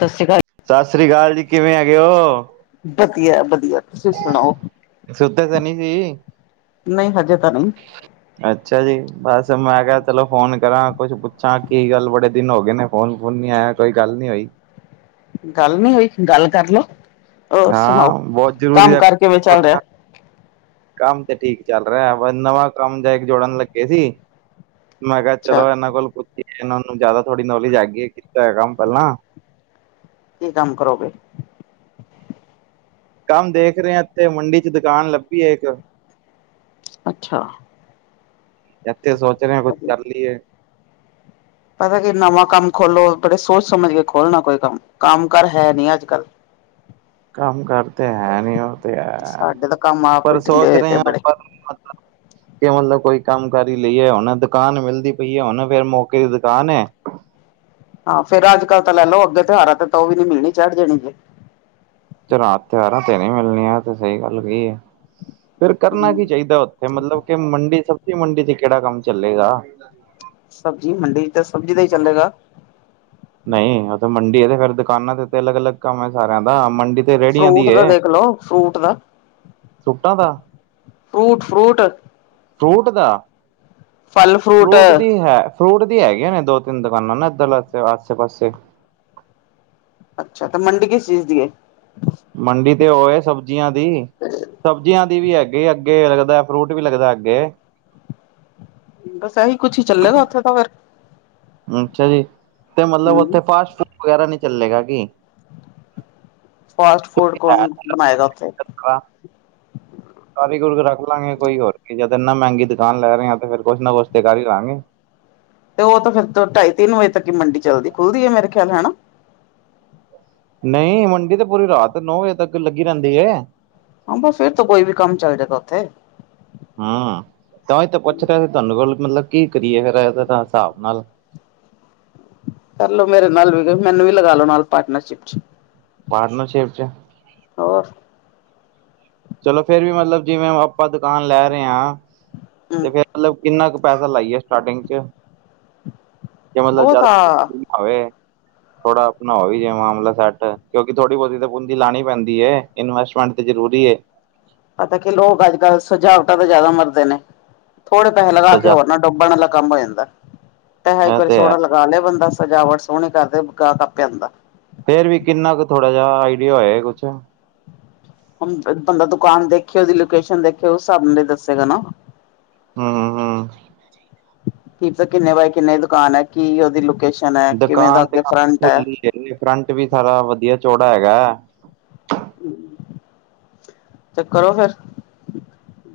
ਸਤਿ ਸ਼੍ਰੀ ਆਕਾਲ। ਸਤਿ ਸ਼੍ਰੀ ਅਕਾਲ ਜੀ, ਕਿਵੇਂ ਹੈਗੇ ਓ? ਵਧੀਆ-ਵਧੀਆ, ਤੁਸੀਂ ਸੁਣਾਓ? ਸੁੱਤੇ ਤਾਂ ਨੀ ਸੀ ਨਈਂ, ਹਜੇ ਤਾਂ ਨਈਂ। [inaudible] ਅੱਛਾ ਜੀ, ਬਸ ਮੈਂ ਕਿਹਾ ਚਲੋ ਫੋਨ ਕਰਾਂ ਕੁੱਛ ਪੁੱਛਾ, ਕੀ ਗੱਲ ਬੜੇ ਦਿਨ ਹੋ ਗਏ ਨੇ ਫੋਨ-ਫੂਨ ਨੀ ਆਇਆ। ਕੋਈ ਗੱਲ ਨੀ ਹੋਈ। ਗੱਲ ਨੀ ਹੋਈ, ਗੱਲ ਕਰਲੋ, ਹੋਰ ਸੁਣਾਓ, ਹਾਂ ਬਹੁਤ ਜ਼ਰੂਰੀ ਹੈ ਕੰਮ-ਕਾਰ ਕਿਵੇਂ ਚੱਲ ਰਿਹਾ? ਕੰਮ ਤੇ ਠੀਕ ਚੱਲ ਰਿਹਾ, ਬਸ ਨਵਾਂ ਕੰਮ ਜਾ ਇੱਕ ਜੋੜਨ ਲੱਗੇ ਸੀ। ਮੈਂ ਕਿਹਾ ਅੱਛਾ ਚਲੋ ਇਹਨਾਂ ਕੋਲ, ਪੁੱਛ ਲੈਨਾ ਇਹਨਾਂ ਨੂੰ ਜਿਆਦਾ ਥੋੜੀ ਨੌਲੇਜ ਹੈਗੀ ਏ, ਕੀਤਾ ਏ ਕੰਮ ਪਹਿਲਾਂ। ਕੀ ਕੰਮ ਕਰੋਗੇ? ਕੰਮ ਦੇਖ ਰਹੇ ਇਥੇ ਮੰਡੀ ਚ' ਦੁਕਾਨ ਲੱਭੀ ਹੈ ਇੱਕ। ਅੱਛਾ। ਇਥੇ ਸੋਚ ਰਹੇ ਕੁੱਛ ਵਧੀਆ ਕਰ ਲਈਏ। ਪਤਾ ਕਿ ਨਵਾਂ ਕੰਮ ਖੋਲੋ, ਬੜੇ ਸੋਚ ਸਮਝ ਕੇ ਖੋਲਣਾ, ਕੋਈ ਕੰਮ ਕੰਮ- ਕਾਰ ਹੈ ਨੀ ਅੱਜ ਕੱਲ੍ਹ। ਕੰਮ ਕਰਤੇ ਹੈ ਨਹੀਂ ਹੋ ਤੇ, ਸਾਡੇ ਤਾਂ ਕੰਮ ਆਪ ਹੀ ਪਰ ਢਿੱਲੇ ਸੋਚ ਹੋਏ ਪਏ ਰਹੇ ਹ ਬੜੇ ਪਰ ਮਤਲਬ। [inaudible] ਮਤਲਬ ਕੋਈ ਕੰਮ ਕਰੀ ਲਈਏ ਹੁਣ ਦੁਕਾਨ ਮਿਲਦੀ ਪਈ ਹੈ ਹੁਣ ਫੇਰ ਮੌਕੇ ਦੀ ਦੁਕਾਨ। ਹਾਂ ਫੇਰ ਅੱਜ ਕੱਲ ਤਾਂ ਲੈ ਲਓ, ਅੱਗੇ ਤਿਉਹਾਰਾਂ ਤੇ ਤਾਂ ਉਹ ਵੀ ਨੀ ਮਿਲਣੀ ਚੜ੍ਹ ਜਾਣੀ ਜੇ। ਚਰਾ, ਤਿਆਰਾਂ ਤੇ ਨਹੀ ਮਿਲਣੀਆਂ ਤੇ ਸਹੀ ਗੱਲ ਕਹੀ ਐ, ਫ਼ੇਰ ਕਰਨਾ ਕੀ ਹਮ ਚਾਹੀਦਾ ਓ। ਤੇ ਮਤਲਬ ਕਿ ਮੰਡੀ, ਸਬਜ਼ੀ ਮੰਡੀ ਚ' ਕਿਹੜਾ ਕੰਮ ਚੱਲੇਗਾ? [inaudible] ਸਬਜ਼ੀ ਮੰਡੀ ਚ', ਸਬਜ਼ੀ ਦਾ ਈ ਚੱਲੇਗਾ। ਨਈਂ, ਉਥੇ ਮੰਡੀ ਐ ਤੇ ਫੇਰ ਦੁਕਾਨਾਂ ਤੇ-ਤੇ ਅਲੱਗ-ਅਲੱਗ ਕੰਮ ਐ ਸਾਰਿਆ ਦਾ। ਮੰਡੀ ਤੇ ਰੇਹੜੀਆਂ ਦੀ ਫਰੂਟ ਏ ਦਾ ਦੇਖ ਲੋ, ਫਰੂਟ ਦਾ, ਸੂਟਾਂ ਦਾ ਫਰੂਟ-ਫਰੂਟ। ਫਰੂਟ ਦਾ, ਫਰੂਟ ਦੀ ਹੈ। ਫਰੂਟ ਦੀ ਹੈਗੀਆਂ ਨੇ ਦੋ-ਤਿੰਨ ਦੁਕਾਨਾਂ ਨਾ, ਇੱਧਰ ਆਸੇ-ਪਾਸੇ। ਅੱਛਾ। ਤੇ ਮੰਡੀ ਕਿਸ ਚੀਜ਼ ਦੀ ਏ? ਮੰਡੀ ਤੇ ਹੋਏ ਸਬਜ਼ੀਆਂ ਦੀ। [inaudible] ਸਬਜ਼ੀਆਂ ਦੀ ਵੀ ਹੈਗੇ, ਅੱਗੇ ਲੱਗਦਾ ਫਰੂਟ ਵੀ ਲੱਗਦਾ ਅੱਗੇ। ਬਸ ਇਹੀ ਕੁੱਛ ਹੀ ਚੱਲੇਗਾ ਉੱਥੇ ਤਾਂ ਫੇਰ। ਅੱਛਾ ਜੀ। ਤੇ ਮਤਲਬ ਹੂੰ। ਉੱਥੇ ਫਾਸਟ ਫੂਡ ਵਗੈਰਾ ਨਹੀਂੀ ਚੱਲੇਗਾ ਕੀ? ਫਾਸਟ ਫੂਡ ਕੌਣ ਬਣਾਏਗਾ ਉੱਥੇ? ਖਾ ਕਰਾਰੀ ਗੁਰਕ ਰੱਖ ਲਾਂਗੇ, ਕੋਈ ਹੋਰ ਕੀ ਜਦ ਇੰਨਾ ਮਹਿੰਗੀ ਦੁਕਾਨ ਲੈ ਰਹੇ ਆ ਤੇ ਫੇਰ ਕੁਛ ਨਾ ਕੁਛ ਤੇ ਕਰ ਹੀ ਲਵਾਂਗੇ। ਤੇ ਉਹ ਤਾਂ ਫਿਰ ਤੋਂ ਢਾਈ -ਤਿੰਨ ਵਜੇ ਤੱਕ ਹੀ ਮੰਡੀ ਚੱਲਦੀ ਖੁੱਲਦੀ ਹੈ ਮੇਰੇ ਖਿਆਲ ਹਨਾ। ਨਹੀਂ, ਮੰਡੀ ਤੇ ਪੂਰੀ ਰਾਤ ਨੌ ਵਜੇ ਤੱਕ ਲੱਗੀ ਰਹਿੰਦੀ ਹੈ। ਹਾਂ, ਫੇਰ ਤੋਂ ਕੋਈ ਵੀ ਕੰਮ ਚੱਲ ਜਾਏਗਾ ਉੱਥੇ। ਹਾਂ। ਤਾਂ ਹੀ ਤਾਂ ਪੁੱਛ ਰਿਹਾ ਸੀ ਤੁਹਾਨੂੰ ਕੋਲ ਮਤਲਬ ਕੀ ਕਰੀਏ ਫੇਰ ਇਹ ਹਿਸਾਬ ਨਾਲ। ਕਰਲੋ, ਮੇਰੇ ਨਾਲ ਵੀ ਮੈਨੂੰ ਵੀ ਲਗਾ ਲੋ ਨਾਲ ਪਾਰਟਨਰਸ਼ਿਪ ਚ'। ਪਾਰਨ ਸ਼ੇਪ ਚ'। ਹੋਰ। ਚਲੋ ਫੇਰ ਵੀ ਮਤਲਬ ਜਿਵੇਂ ਆਪਾਂ ਦੁਕਾਨ ਲੈ ਰਹੇ ਹਾਂ, ਹੂੰ ਤੇ ਫੇਰ ਮਤਲਬ ਕਿੰਨਾ ਕੁ ਪੈਸਾ ਲਾਈਏ ਸਟਾਰਟਿੰਗ ਚ'। ਕੀ ਮਤਲਬ ਉਹ ਘਾਰ ਤਾਂ ਛੇਤੀ ਆਵੇ। ਥੋੜਾ ਆਪਣਾ ਵੀ ਜੇ ਮਾਮਲਾ ਸੈੱਟ, ਕਿਉਂਕਿ ਥੋੜੀ ਬਹੁਤੀ ਤੇ ਪੂੰਜੀ ਲਾਉਣੀ ਪੈਂਦੀ ਹੈ। ਇਨਵੈਸਟਮੈਂਟ ਤੇ ਜ਼ਰੂਰੀ ਹੈ। ਪਤਾ ਕਿ ਲੋਕ ਅੱਜ ਕੱਲ੍ਹ ਸੁਜਾਵਟਾਂ ਤਾਂ ਜ਼ਿਆਦਾ ਮਰਦੇ ਨੇ, ਥੋੜੇ ਪੈਸੇ ਲਗਾ ਕੇ ਇਹ ਹੋਰ ਡੁੱਬਣ ਵਾਲਾ ਕੰਮ ਹੋ ਜਾਂਦਾ ਤੇ ਹੈ, ਇੱਕ ਵਾਰੀ ਸੋਹਣਾ ਲਗਾ ਲਿਆ ਬੰਦਾ। ਸਜਾਵਟ ਸੋਹਣੀ ਕਰਦੇ ਗਾਹਕ ਆਪੇ ਆਂਦਾ। ਫੇਰ ਵੀ ਕਿੰਨਾ ਕੁ ਥੋੜਾ ਜਿਹਾ ਆਈਡੀਆ ਹੋਇਆ ਕੁਛ? ਹ ਬੰਦਾ ਦੁਕਾਨ ਦੇਖਿਓ, ਉਹਦੀ ਲੋਕੇਸ਼ਨ ਦੇਖਿਓ, ਉਸ ਹਿਸਾਬ ਨਾਲ ਦੱਸੇਗਾ ਨਾ। ਹੂ- ਹੂ- ਹੂ। ਕੀ ਕਿੰਨੇ ਬਾਏ ਕਿੰਨੇ ਦੁਕਾਨ ਹੈ, ਕੀ ਉਹਦੀ ਲੋਕੇਸ਼ਨ ਹੈ, ਕਿਵੇਂਦਾ ਦੁਕਾਨ ਤੇ ਅੱਗੇ ਫਰੰਟ ਹੈ। ਖੁੱਲੀ ਫਰੰਟ ਵੀ ਸਾਰਾ ਵਧੀਆ ਚੌੜਾ ਹੈਗਾ। ਹੂ। ਤੇ ਕਰੋ ਫੇਰ,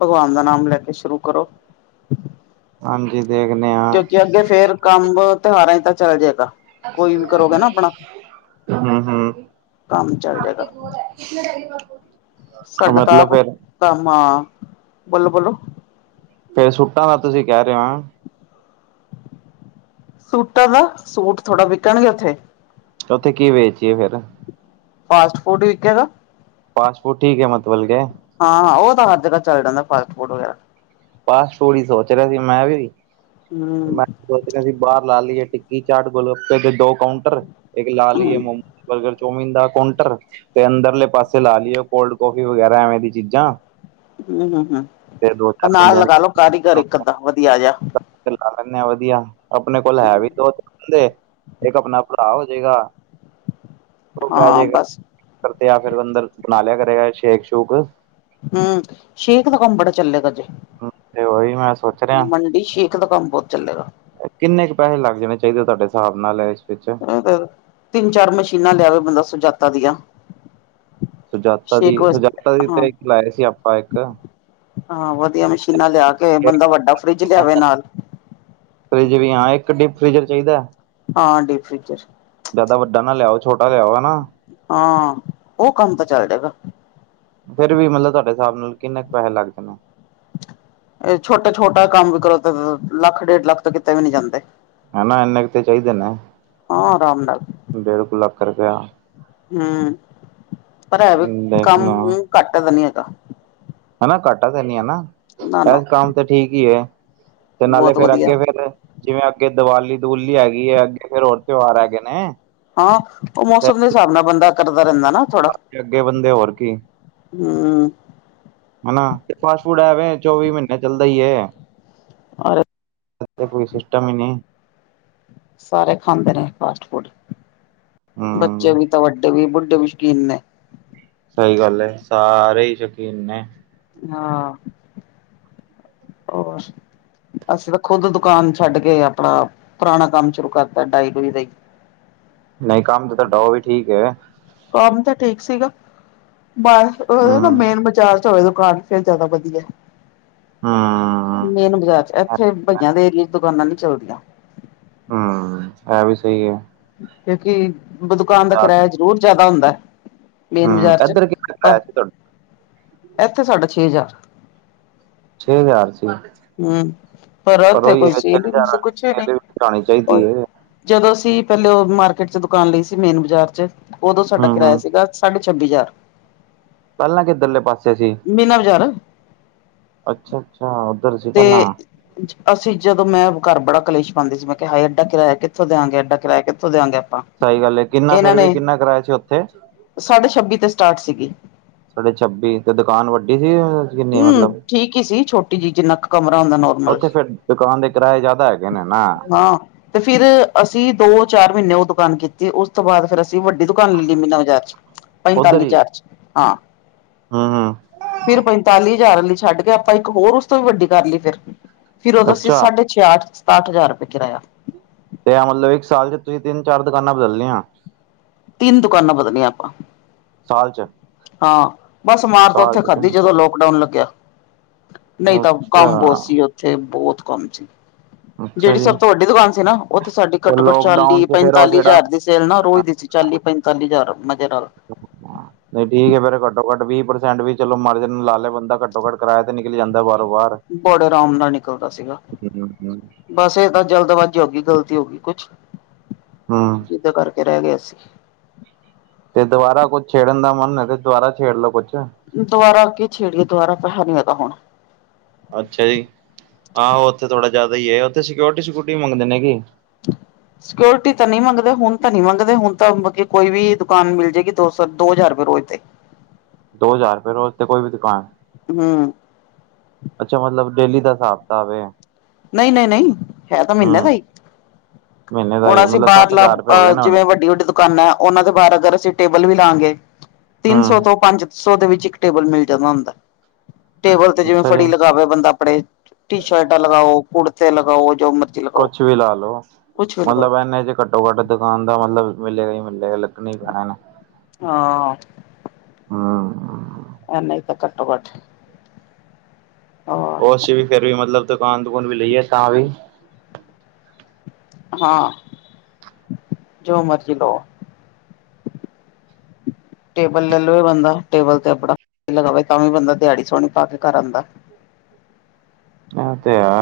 ਭਗਵਾਨ ਦਾ ਨਾਮ ਲੈ ਕੇ ਸ਼ੁਰੂ ਕਰੋ। ਹਾਂਜੀ। ਦੇਖਦੇ ਹਾਂ। ਕਿਉਂਕਿ ਅੱਗੇ ਫੇਰ ਕੰਮ ਤਿਉਹਾਰਾਂ 'ਚ ਤਾਂ ਚੱਲ ਜਾਏਗਾ, ਕੋਈ ਵੀ ਕਰੋਗੇ ਨਾ ਆਪਣਾ। ਹੂ- ਹੂ। ਕੰਮ ਚੱਲ ਜਾਏਗਾ [unintelligible] ਸਾਡਾ ਤਾਂ ਮਤਲਬ ਆਪ ਫਿਰ ਕੰਮ ਆਂ। ਬੋਲੋ-ਬੋਲੋ। ਫੇਰ ਸੁੱਟਾਂ ਦਾ ਤੁਸੀਂ ਕਹਿ ਰਹੇ ਹੋ? ਸੂਟਾਂ ਦਾ, ਸੂਟ ਥੋੜ੍ਹਾ ਵਿਕਣਗੇ ਉੱਥੇ? ਉੱਥੇ ਕੀ ਵੇਚੀਏ ਫੇਰ? ਫਾਸਟ ਫੂਡ ਵਿਕੇ ਗਾ। ਫਾਸਟ ਫੂਟ ਠੀਕ ਹੈ ਮਤਲਬ ਕੇ। ਹਾਂ- ਹਾਂ ਉਹ ਤਾਂ ਹਰ ਜਗ੍ਹਾ ਚੱਲ ਜਾਂਦਾ ਫਾਸਟ ਫੂਡ ਵਗੈਰਾ। ਬਸ ਫਾਸਟ ਫੂਡ ਸੋਚ ਰਿਹਾ ਸੀ ਮੈਂ ਵੀ। ਹੂੰ ਮੈਂ ਸੋਚ ਰਿਹਾ ਸੀ ਬਾਹਰ ਲਾ ਲਈਏ ਟਿੱਕੀ, ਚਾਟ ਗੁਲ ਗਪਪੇ ਦੇ ਦੋ ਕਾਊਂਟਰ, ਇੱਕ ਲਾ ਹੂੰ ਲਈਏ ਮੋਮੋ। ਬਰਗਰ, ਚੌਮੀਨ ਦਾ ਕਂਟਰ। ਤੇ ਅੰਦਰਲੇ ਪਾਸੇ ਲਾ ਲਓ, ਕੋਲਡ ਕੌਫੀ ਵਗੈਰਾ ਐਵੇਂ ਦੀ ਚੀਜ਼ਾਂ। ਹੂੰ ਹੂੰ ਹੂੰ, ਤੇ ਦੋ ਚਾਰ ਨਾਲ ਬੰਦਿਆਂ ਦੀ ਲਗਾਾਲੋ ਕਾਰੀਗਰ ਇੱਕ ਅੱਧਾ ਵਧੀਆ ਜਿਹਾ। [unintelligible] ਲੈਂਦੇ ਆ ਵਧੀਆ ਆਪਣੇ ਕੋਲ ਹੈ ਵੀ ਦੋ ਤਿੰਨ ਬੰਦੇ। ਇੱਕ ਆਪਣਾ ਭਰਾ ਹੋਜੇਗਾ। [unintelligible] ਹਾਂ ਬਸ ਅੰਦਰ ਆ ਫਿਰ ਅੰਦਰ ਬਣਾ ਲਿਆ ਕਰੇਗਾ ਸ਼ੇਕ ਸ਼ੂਕ। ਹੂੰ, ਸ਼ੇਖ ਦਾ ਕੰਬੜਾ ਚੱਲੇਗਾ ਜੇ। ਤੇ ਉਹੀ ਮੈਂ ਸੋਚ ਰਿਹਾ ਨੀ ਸ਼ੇਖ ਦਾ ਕੰਮ ਬਹੁਤ ਚੱਲੇਗਾ। ਕਿੰਨੇ ਕੁ ਪੈਸੇ ਲੱਗ ਜਾਣੇ ਚਾਹੀਦੇ, ਤੁਹਾਡੇ ਹਿਸਾਬ ਨਾਲ ਇਸ ਵਿੱਚ? ਤਿੰਨ-ਚਾਰ ਮਸ਼ੀਨਾਂ ਲਿਆਵੇ ਬੰਦਾ ਸੁਜਾਤਾ ਦੀਆਂ। ਸੁਜਾਤਾ ਦੀ ਸ਼ੇਕ ਵਾਸਤੇ ਸੁਜਾਤਾ ਦੀ ਹਾਂ ਤੇ ਲਾਏ ਸੀ ਆਪਾਂ ਇੱਕ। ਹਾਂ, ਵਧੀਆ ਮਸ਼ੀਨਾਂ ਲਿਆ ਕੇ ਬੰਦਾ ਵੱਡਾ ਫਰਿਜ ਲਿਆਵੇ ਨਾਲ। ਫਰਿਜ ਵੀ, ਹਾਂ ਇੱਕ ਡੀਪ ਫ੍ਰਿਜਰ ਚਾਹੀਦਾ। ਹਾਂ, ਡੀਪ ਫ੍ਰਿਜਰ। ਜਿਆਦਾ ਵੱਡਾ ਨਾ ਲਿਆਓ, ਛੋਟਾ ਲਿਆਓ, ਹਨਾ? ਹਾਂ, ਉਹ ਕੰਮ ਤਾਂ ਚੱਲ ਜੇਗਾ। ਫੇਰ ਵੀ ਮਤਲਬ, ਤੁਹਾਡੇ ਹਿਸਾਬ ਨਾਲ ਕਿੰਨੇ ਕੁ ਪੈਸੇ ਲੱਗ ਜਾ ਨੇ? ਇਹ ਛੋਟਾ-ਛੋਟਾ ਕੰਮ ਵੀ ਕਰੋ ਤੇ ਲੱਖ ਡੇਢ ਲੱਖ ਤਾ ਕਿਤੇ ਵੀ ਨੀ ਜਾਂਦੇ! ਹਨਾ ਇੰਨੇ ਕ ਤੇ ਚਾਹੀਦੇ ਨੇ ਹਾਂ ਆਰਾਮ ਨਾਲ ਡੇਢ ਕੁ ਲੱਖ ਰੁਪਇਆ। ਹੂੰ, ਪਰ ਹੈ ਵੀ ਕੰਮ ਦੇਖਣਾ ਘੱਟ ਦਾ ਨੀ ਹੈਗਾ। ਹਨਾ ਘਾਟਾ ਤਾਂ ਨੀ ਹੈ ਨਾ ਨਾ ਇਹ ਕੰਮ ਤਾਂ ਠੀਕ ਹੀ ਹੈ। ਤੇ ਨਾਲੇ ਬਹੁਤ ਫੇਰ ਵਧੀਆ ਅੱਗੇ ਫੇਰ ਜਿਵੇਂ ਅੱਗੇ ਦੀਵਾਲੀ ਦਵੂਲੀ ਹੈਗੀ ਹੈ ਅੱਗੇ ਫੇਰ ਹੋਰ ਤਿਉਹਾਰ ਹੈਗੇ ਨੇ। ਹਾਂ, ਉਹ ਮੌਸਮ ਦੇ ਹਿਸਾਬ ਨਾਲ ਬੰਦਾ ਕਰਦਾ ਰਹਿੰਦਾ ਨਾ। ਹਾਂਜੀ ਅੱਗੇ ਬੰਦੇ ਹੋਰ ਕੀ ਹੂੰ। ਹਨਾ ਤੇ ਫਾਸਟ ਫੂਡ ਐਵੇਂ ਚੌਵੀ ਮਹੀਨੇ ਚੱਲਦਾ ਈ ਹੈ। ਔਰ ਹਲੇ ਤੇ ਕੋਈ ਸਿਸਟਮ ਹੀ ਨੀ। ਸਾਰੇ ਖਾਂਦੇ ਨੇ ਫਾਸਟ ਫੂਡ ਬੱਚੇ ਹਮ ਵੀ ਤਾਂ ਵੱਡੇ ਵੀ, ਬੁੱਢੇ ਵੀ ਸ਼ੁਕੀਨ ਨੇ। ਸਹੀ ਗੱਲ ਏ, ਸਾਰੇ ਹੀ ਸ਼ੌਕੀਨ ਨੇ। ਹਾਂ, ਹੋਰ। ਅਸੀਂ ਤਾਂ ਖੁੱਦ ਦੁਕਾਨ ਛੱਡ ਕੇ ਆਪਣਾ ਪੁਰਾਣਾ ਕੰਮ ਸ਼ੁਰੂ ਕਰਤਾ ਡਾਈ-ਡੂਈ ਦਾ ਹੀ। ਨਹੀਂ, ਕੰਮ ਤਾਂ ਤੁਹਾਡਾ ਓ ਵੀ ਠੀਕ ਐ। ਕੰਮ ਤਾਂ ਠੀਕ ਸੀਗਾ ਬ ਹੂੰ, ਉਹ ਨਾ ਮੇਨ ਬਾਜ਼ਾਰ ਚ ਹੋਵੇ ਦੁਕਾਨ। ਫਿਰ ਜਿਆਦਾ ਵਧੀਆ ਹੂੰ, ਮੇਨ ਬਾਜ਼ਾਰ ਚ ਇੱਥੇ ਬਹੀਆਂ ਦੇ ਏਰੀਏ ਦੁਕਾਨਾਂ ਨੀ ਚੱਲਦੀਆਂ। ਹੂੰ, ਇਹ ਵੀ ਸਹੀ ਹੈ। ਕਿਉਂਕਿ ਦੁਕਾਨ ਦਾ ਬਾਜ਼ਾਰ ਕਿਰਾਇਆ ਜ਼ਰੂਰ ਜਿਆਦਾ ਹੁੰਦਾ। ਮੇਨ ਹੂੰ, ਬਾਜ਼ਾਰ ਚ ਇੱਧਰ ਕਿੰਨੇ ਪਰ ਪਾਇਆ ਸੀ ਤੁਹਾਡੇ ਇੱਥੇ ਸਾਡਾ ਛੇ ਹਜ਼ਾਰ। ਛੇ ਹਜ਼ਾਰ ਸੀ। ਹੂੰ, ਪਰ ਉਥੇ ਉਹੀ ਕੋਈ ਹੈ ਛੇ ਚੀਜ਼ ਨਹੀਂ ਹਜ਼ਾਰ ਸੀ। ਕੁਛ ਸੈਲਰੀ ਵੀ ਘਟਾਣੀ ਨਹੀ ਚਾਹੀਦੀ ਹੈ। ਜਦੋਂ ਅਸੀਂ ਪਹਿਲੇ ਉਹ ਮਾਰਕੀਟ ਚ ਦੁਕਾਨ ਲਈ ਸੀ। ਮੇਨ ਬਾਜ਼ਾਰ ਚ, ਉਦੋਂ ਸਾਡਾ ਹੂੰ, ਕਿਰਾਇਆ ਹੂੰ ਸੀਗਾ। ਸਾਢੇ ਛੱਬੀ ਹਜ਼ਾਰ ਪਹਿਲਾਂ ਕਿੱਧਰਲੇ ਪਾਸੇ ਸੀ। ਮੀਨਾ ਬਾਜ਼ਾਰ ਅੱਛਾ-ਅੱਛਾ ਉੱਧਰ ਸੀ ਤੇ ਪਹਿਲਾਂ ਅਸੀਂ ਜਦੋਂ ਮੈਂ ਘਰ ਬੜਾ ਕਲੇਸ਼ ਪਾਉਂਦੇ ਸੀ ਮੈਂ ਹਾਏ ਏਡਾ ਕਿਰਾਇਆ ਕਿੱਥੋਂ ਦਿਆਂਗੇ ਏਡਾ ਕਿਰਾਇਆ ਕਿੱਥੋਂ ਦਿਆਗੇ ਆਪਾਂ। ਸਹੀ ਗੱਲ ਹੈ ਕਿੰਨਾ ਇਹਨਾਂ ਫੇਰ ਵੀ ਨੇ ਕਿੰਨਾ ਕਿਰਾਇਆ ਸੀ ਉੱਥੇ? ਸਾਢੇ ਛੱਬੀ ਤੇ ਸਟਾਰਟ ਸੀਗੀ। ਸਾਡੇ ਛੱਬੀ ਤੇ ਦੁਕਾਨ ਵੱਡੀ ਸੀ? ਕਿੰਨੀ ਹੂੰ ਮਤਲਬ? ਠੀਕ ਹੀ ਸੀ ਛੋਟੀ ਜਿਹੀ ਜਿੰਨਾ ਕੁ ਕਮਰਾ ਹੁੰਦਾ ਨੋਰਮਲ। ਉੱਥੇ ਫੇਰ ਦੁਕਾਨ ਦੇ ਕਿਰਾਏ ਜ਼ਿਆਦਾ ਹੈਗੇ ਨੇ ਨਾ? ਹਾਂ ਤੇ ਫਿਰ ਅਸੀਂ ਦੋ-ਚਾਰ ਮਹੀਨੇ ਉਹ ਦੁਕਾਨ ਕੀਤੀ, ਉਸ ਤੋਂ ਬਾਅਦ ਫਿਰ ਵੱਡੀ ਦੁਕਾਨ ਲੈ ਲਈ ਮੀਨਾ ਬਜ਼ਾਰ ਚ, ਪਤਾਲੀ ਹਜ਼ਾਰ ਚ, ਹਾਂ। ਹੂੰ-ਹੂੰ ਫਿਰ ਪੰਤਾਲੀ ਹਜ਼ਾਰ ਆਲੀ ਛੱਡ ਕੇ ਆਪਾਂ ਇੱਕ ਹੋਰ ਓਸ ਤੋਂ ਵੀ ਵੱਡੀ ਕਰ ਲੀ ਫਿਰ ਫਿਰ ਉਦੋ ਅਸੀ ਅੱਛਾ ਸਾਡੇ ਛਿਆਹਟ-ਸਤਾਹਟ ਹਜ਼ਾਰ ਰੁਪਏ ਕਿਰਾਇਆ! ਤੇ ਆ ਮਤਲਬ ਇੱਕ ਸਾਲ ਚ ਤੁਸੀਂ ਤਿੰਨ ਚਾਰ ਦੁਕਾਨਾਂ ਬਦਲੀਆਂ ਤਿੰਨ ਦੁਕਾਨਾ ਬਦਲੀਆਂ ਆਪਾਂ। ਸਾਲ ਚ ਹਾਂ, ਬੱਸ ਮਾਰ ਤਾਂ ਸਾਲ ਉੱਥੇ ਚ ਤਿੰਨ ਖਾਧੀ ਜਦੋਂ ਲੋਕਡਾਊਨ ਲੱਗਿਆ। ਨਈ ਤਾਂ ਅੱਛਾ, ਕੰਮ ਬਹੁਤ ਸੀ। ਉੱਥੇ ਬਹੁਤ ਕੰਮ ਸੀ। ਅੱਛਾ ਜਿਹੜੀ ਜੀ, ਸਭ ਤੋਂ ਵੱਡੀ ਦੁਕਾਨ ਸੀ ਨਾ ਓ ਤਾ ਸਾਡੀ ਉਹ ਘੱਟੋ ਘੱਟ ਚਾਲੀ ਲੋਕਡਾਊਨ ਚ ਫੇਰ ਉਹ ਪੰਤਾਲੀ ਜਿਹੜਾ ਹਜ਼ਾਰ ਦੀ ਸੇਲ ਨਾ ਰੋਜ਼ ਦੀ ਸੀ ਚਾਲੀ ਪੈਤਾਲੀ ਹਜ਼ਾਰ ਮਜ਼ੇ ਨਾਲ ਨਹੀਂ ਠੀਕ ਐ, ਫਿਰ ਘੱਟੋ ਘੱਟ ਵੀਹ ਪ੍ਰਸੈਂਟ ਵੀ ਚਲੋ ਮਾਲਕ ਨੇ ਲਾ ਲਿਆ ਬੰਦਾ ਘੱਟੋ ਘੱਟ ਕਰਾਇਆ ਤੇ ਨਿਕਲ ਜਾਂਦਾ ਬਾਰੋ ਬਾਰ ਬੜੇ ਰਾਮ ਨਾਲ ਨਿਕਲਦਾ ਸੀਗਾ। ਹੂੰ, ਬੱਸ ਏ ਤਾਂ ਜਲਦਬਾਜ਼ੀ ਹੋ ਗੀ ਗਲਤੀ ਹੋ ਗੀ ਕੁਛ ਹੂੰ ਜਿਦੇ ਕਰਕੇ ਰਹਿ ਗਏ ਅਸੀਂ ਤੇ ਦੁਬਾਰਾ ਕੁਛ ਛੇੜਨ ਦਾ ਮਨ ਐ ਤੇ ਦੁਬਾਰਾ ਛੇੜ ਲੋੋ ਕੁੱਛ ਦੁਬਾਰਾ ਕੀ ਛੇੜੀਏ ਦੁਬਾਰਾ ਪੈਸਾ ਨੀ ਹੈਗਾ ਹੁਣ ਅੱਛਾ ਜੀ, ਆਹੋ ਓਥੇ ਥੋੜਾ ਜ਼ਿਆਦਾ ਈ ਐ ਓਥੇ ਸਿਕਓਰਟੀ ਸਿਕਉਰਟੀ ਮੰਗਦੇ ਨੇਗੇ [inaudible] ਸਕਿਓਰਿਟੀ ਤਾਂ ਨੀ ਮੰਗਦੇ ਹੁਣ ਤਾਂ ਨੀ ਮੰਗਦੇ ਹੁਣ ਤਾਂ ਕੋਈ ਵੀ ਦੁਕਾਨ ਮਿਲ ਜੇਗੀ ਦੋ ਸੌ ਦੋ ਹਜ਼ਾਰ ਰੁਪਏ ਰੋਜ਼ ਦੇ ਦੋ ਹਜ਼ਾਰ ਰੁਪਏ ਰੋਜ਼ਦੇ ਕੋਈ ਵੀ ਦੁਕਾਨ ਹੂੰ ਅੱਛਾ ਮਤਲਬ ਡੇਲੀ ਦਾ ਹਿਸਾਬ ਕਿਤਾਬ ਐ ਨਹੀਂ-ਨਹੀਂ-ਨਹੀ ਹੈ ਤਾਂ ਮਹੀਨੇ ਦਾ ਈ ਮਹੀਨੇ ਦਾ ਹੁਣ ਹੀ ਅਸੀਂ ਮਤਲਬ ਸੱਠ ਬਾਹਰਲਾ ਹਜ਼ਾਰ ਰੁਪਏ ਹੋ ਅਹ ਗਏ ਨਾ ਹੁਣ ਜਿਵੇਂ ਵੱਡੀ-ਵੱਡੀੇ ਦੁਕਾਨਾਂ ਐ ਉਹਨਾਂ ਦੇ ਬਾਰ ਅਗਰ ਅਸੀਂ ਟੇਬਲ ਵੀ ਲਾਗੇ ਤਿੰਨ ਹੂੰ, ਸੌ ਤੋਂ ਪੰਜ ਕੁ ਸੌ ਦੇ ਵਿੱਚ ਇੱਕ ਟੇਬਲ ਮਿਲ ਜਾਂਦਾ ਹੁੰਦਾ। ਟੇਬਲ ਤੇ ਜਿਵੇਂ ਅੱਛਾ ਫੜੀ ਜੀ। ਲਗਾਵੇ ਬੰਦਾ ਆਪਣੇ ਟੀ ਸ਼ਰਟਾਂ ਲਗਾਓ, ਕੁੜਤੇ ਲਗਾਓ ਜੋ ਮਰਜੀ ਕੁਛ ਵੀ ਲਾ ਲੋ ਮਤਲਬ ਐਨੇ ਚ ਘੱਟੋ-ਘੱਟ ਦੁਕਾਨ ਦਾ ਮਤਲਬ ਮਿਲੇਗਾ ਈ ਮਿਲੇਗਾ ਲੱਗਣਾ ਈ ਪੈਣਾ ਹਨਾ ਹਾਂ। ਹੂੰ ਐਨਾ ਈ ਤਾਂ ਘੱਟੋ ਘੱਟ ਹੋਰ ਓ ਅਸੀਂ ਵੀ ਫੇਰ ਵੀ ਮਤਲਬ ਦੁਕਾਨ ਦਕੂਨ ਵੀ ਲਈ ਆ ਤਾਂ ਵੀ ਹਾਂ, ਜੋ ਮਰਜ਼ੀ ਲਓ। [unintelligible] ਟੇਬਲ ਲੈ ਲਵੇ ਬੰਦਾ ਟੇਬਲ ਤੇ ਆਪਣਾ ਲਗਾਵੇ ਤਾਂ ਵੀ ਬੰਦਾ ਦਿਹਾੜੀ ਸੋਹਣੀ ਪਾ ਕੇ ਘਰ ਆਂਦਾ। ਏ ਤੇ ਆ।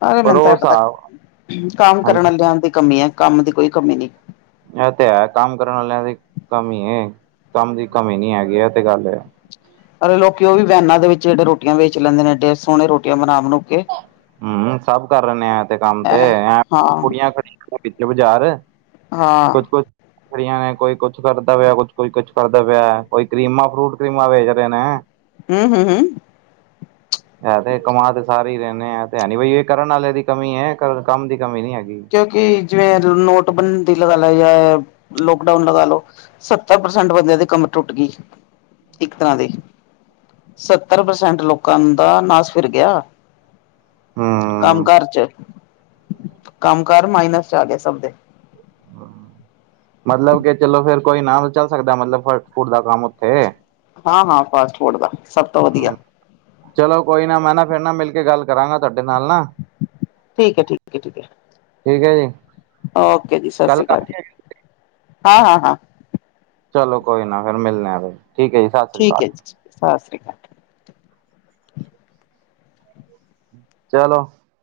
ਸਾਰੇ ਮੈਨੂੰ ਤਾਂ ਐ ਪਤਾ ਕੰਮ ਕਰਨ ਹਾਂਜੀ ਵਾਲਿਆਂ ਦੀ ਕਮੀ ਐ, ਕੰਮ ਦੀ ਕੋਈ ਕਮੀ ਨੀ। ਐ ਤੇ ਹੈ ਕੰਮ ਕਰਨ ਵਾਲਿਆਂ ਦੀ ਕਮੀ ਐ ਕੰਮ ਦੀ ਕਮੀ ਨੀ ਹੈਗੀ ਐ ਤੇ ਗੱਲ ਹੈ। ਲੋਕੀ ਓ ਵੀ ਵੈਨਾਂ ਦੇ ਵਿੱਚ ਜਿਹੜੇ ਰੋਟੀਆਂ ਵੇਚ ਲੈਂਦੇ ਨੇ ਐਡੇ ਸੋਹਣੇ ਰੋਟੀਆ ਬਣਾ ਬਣੂ ਕੇ ਹੂੰ ਸਭ ਕਰ ਰਏ ਨੇ ਆਏ ਤੇ ਕੰਮ ਤੇ ਹੈਂ ਐ ਹਾਂ ਕੁੜੀਆਂ ਕੜੀਆਂ ਕਿਥੇ ਬਾਜ਼ਾਰ ਹਾਂ ਕੁਛ- ਕੁਛ। ਵੱਖਰੀਆਂ ਨੇ ਕੋਈ ਕੁਛ ਕਰਦਾ ਪਿਆ, ਕੁਛ ਕੋਈ ਕੁਛ ਕਰਦਾ ਪਿਆ ਕੋਈ ਕਰੀਮਾਂ ਫਰੂਟ ਕਰੀਮਾਂ ਵੇਚ ਰਹੇ ਨੇ। ਹੂੰ-ਹੂੰ-ਹੂੰ। ਮੈ [inaudible] ਸਾਰੇ ਹੀ ਰਹਿਣੇ ਆ ਤੇ ਐ ਨੀ ਬਈ ਏ ਕਰਨ ਆਲੇ ਦੀ ਕਮੀ ਐ ਕਰਨ ਕੰਮ ਦੀ ਕਮੀ ਨੀ ਹੈਗੀ। ਕਿਉਂਕਿ ਜਿਵੇਂ ਨੋਟਬੰਦੀ ਲਗਾ ਲੈ ਜਾਂ ਲੋਕਡਾਊਨ ਲਗਾ ਲੋ ਸੱਤਰ ਪ੍ਰਸੈਂਟ ਬੰਦਿਆਂ ਦੀ ਕਮਰ ਟੁੱਟ ਗੀ। [unintelligible] ਸੱਤਰ ਪ੍ਰਸੈਂਟ ਲੋਕਾਂ ਦਾ ਨਾਸ ਫਿਰ ਗਿਆ। ਹੂੰ ਕੰਮ-ਕਾਰ ਚ। ਕੰਮ ਕਾਰ ਮਾਈਨਸ 'ਚ ਆ ਗਿਆ ਸਭ ਦੇ ਹਾਂ ਮਤਲਬ ਕਿ ਚਲੋ ਫੇਰ ਕੋਈ ਨਾ ਚੱਲ ਸਕਦਾ ਮਤਲਬ ਫਾਸਟ ਫੂਡ ਦਾ ਕੰਮ ਉੱਥੇ ਹਾਂ -ਹਾਂ ਫਾਸਟ ਫੂਡ ਦਾ, ਸਭ ਤੋਂ ਵਧੀਆ ਚਲੋ ਕੋਈ ਨਾ, ਮੈਂ ਨਾ ਫੇਰ ਨਾ ਮਿਲ ਕੇ ਗੱਲ ਕਰਾਂਗਾ ਤੁਹਾਡੇ ਨਾਲ ਨਾ ਠੀਕ ਹੈ- ਠੀਕ ਹੈ -ਠੀਕ ਹੈ ਠੀਕ ਹੈ ਜੀ ਓਕੇ ਜੀ ਸਤਿ ਕੱਲ ਸ੍ਰੀ ਅਕਾਲ ਜੀ, ਕਰ ਹਾਂ- ਹਾਂ -ਹਾਂ ਚਲੋ ਕੋਈ ਨਾ ਫੇਰ ਮਿਲਣੇ ਆ, ਠੀਕ ਹੈ ਜੀ। ਸਤਿ ਸ੍ਰੀ ਠੀਕ ਹੈ ਅਕਾਲ ਜੀ, ਸਤਿ ਸ੍ਰੀ ਅਕਾਲ। ਚਲੋ।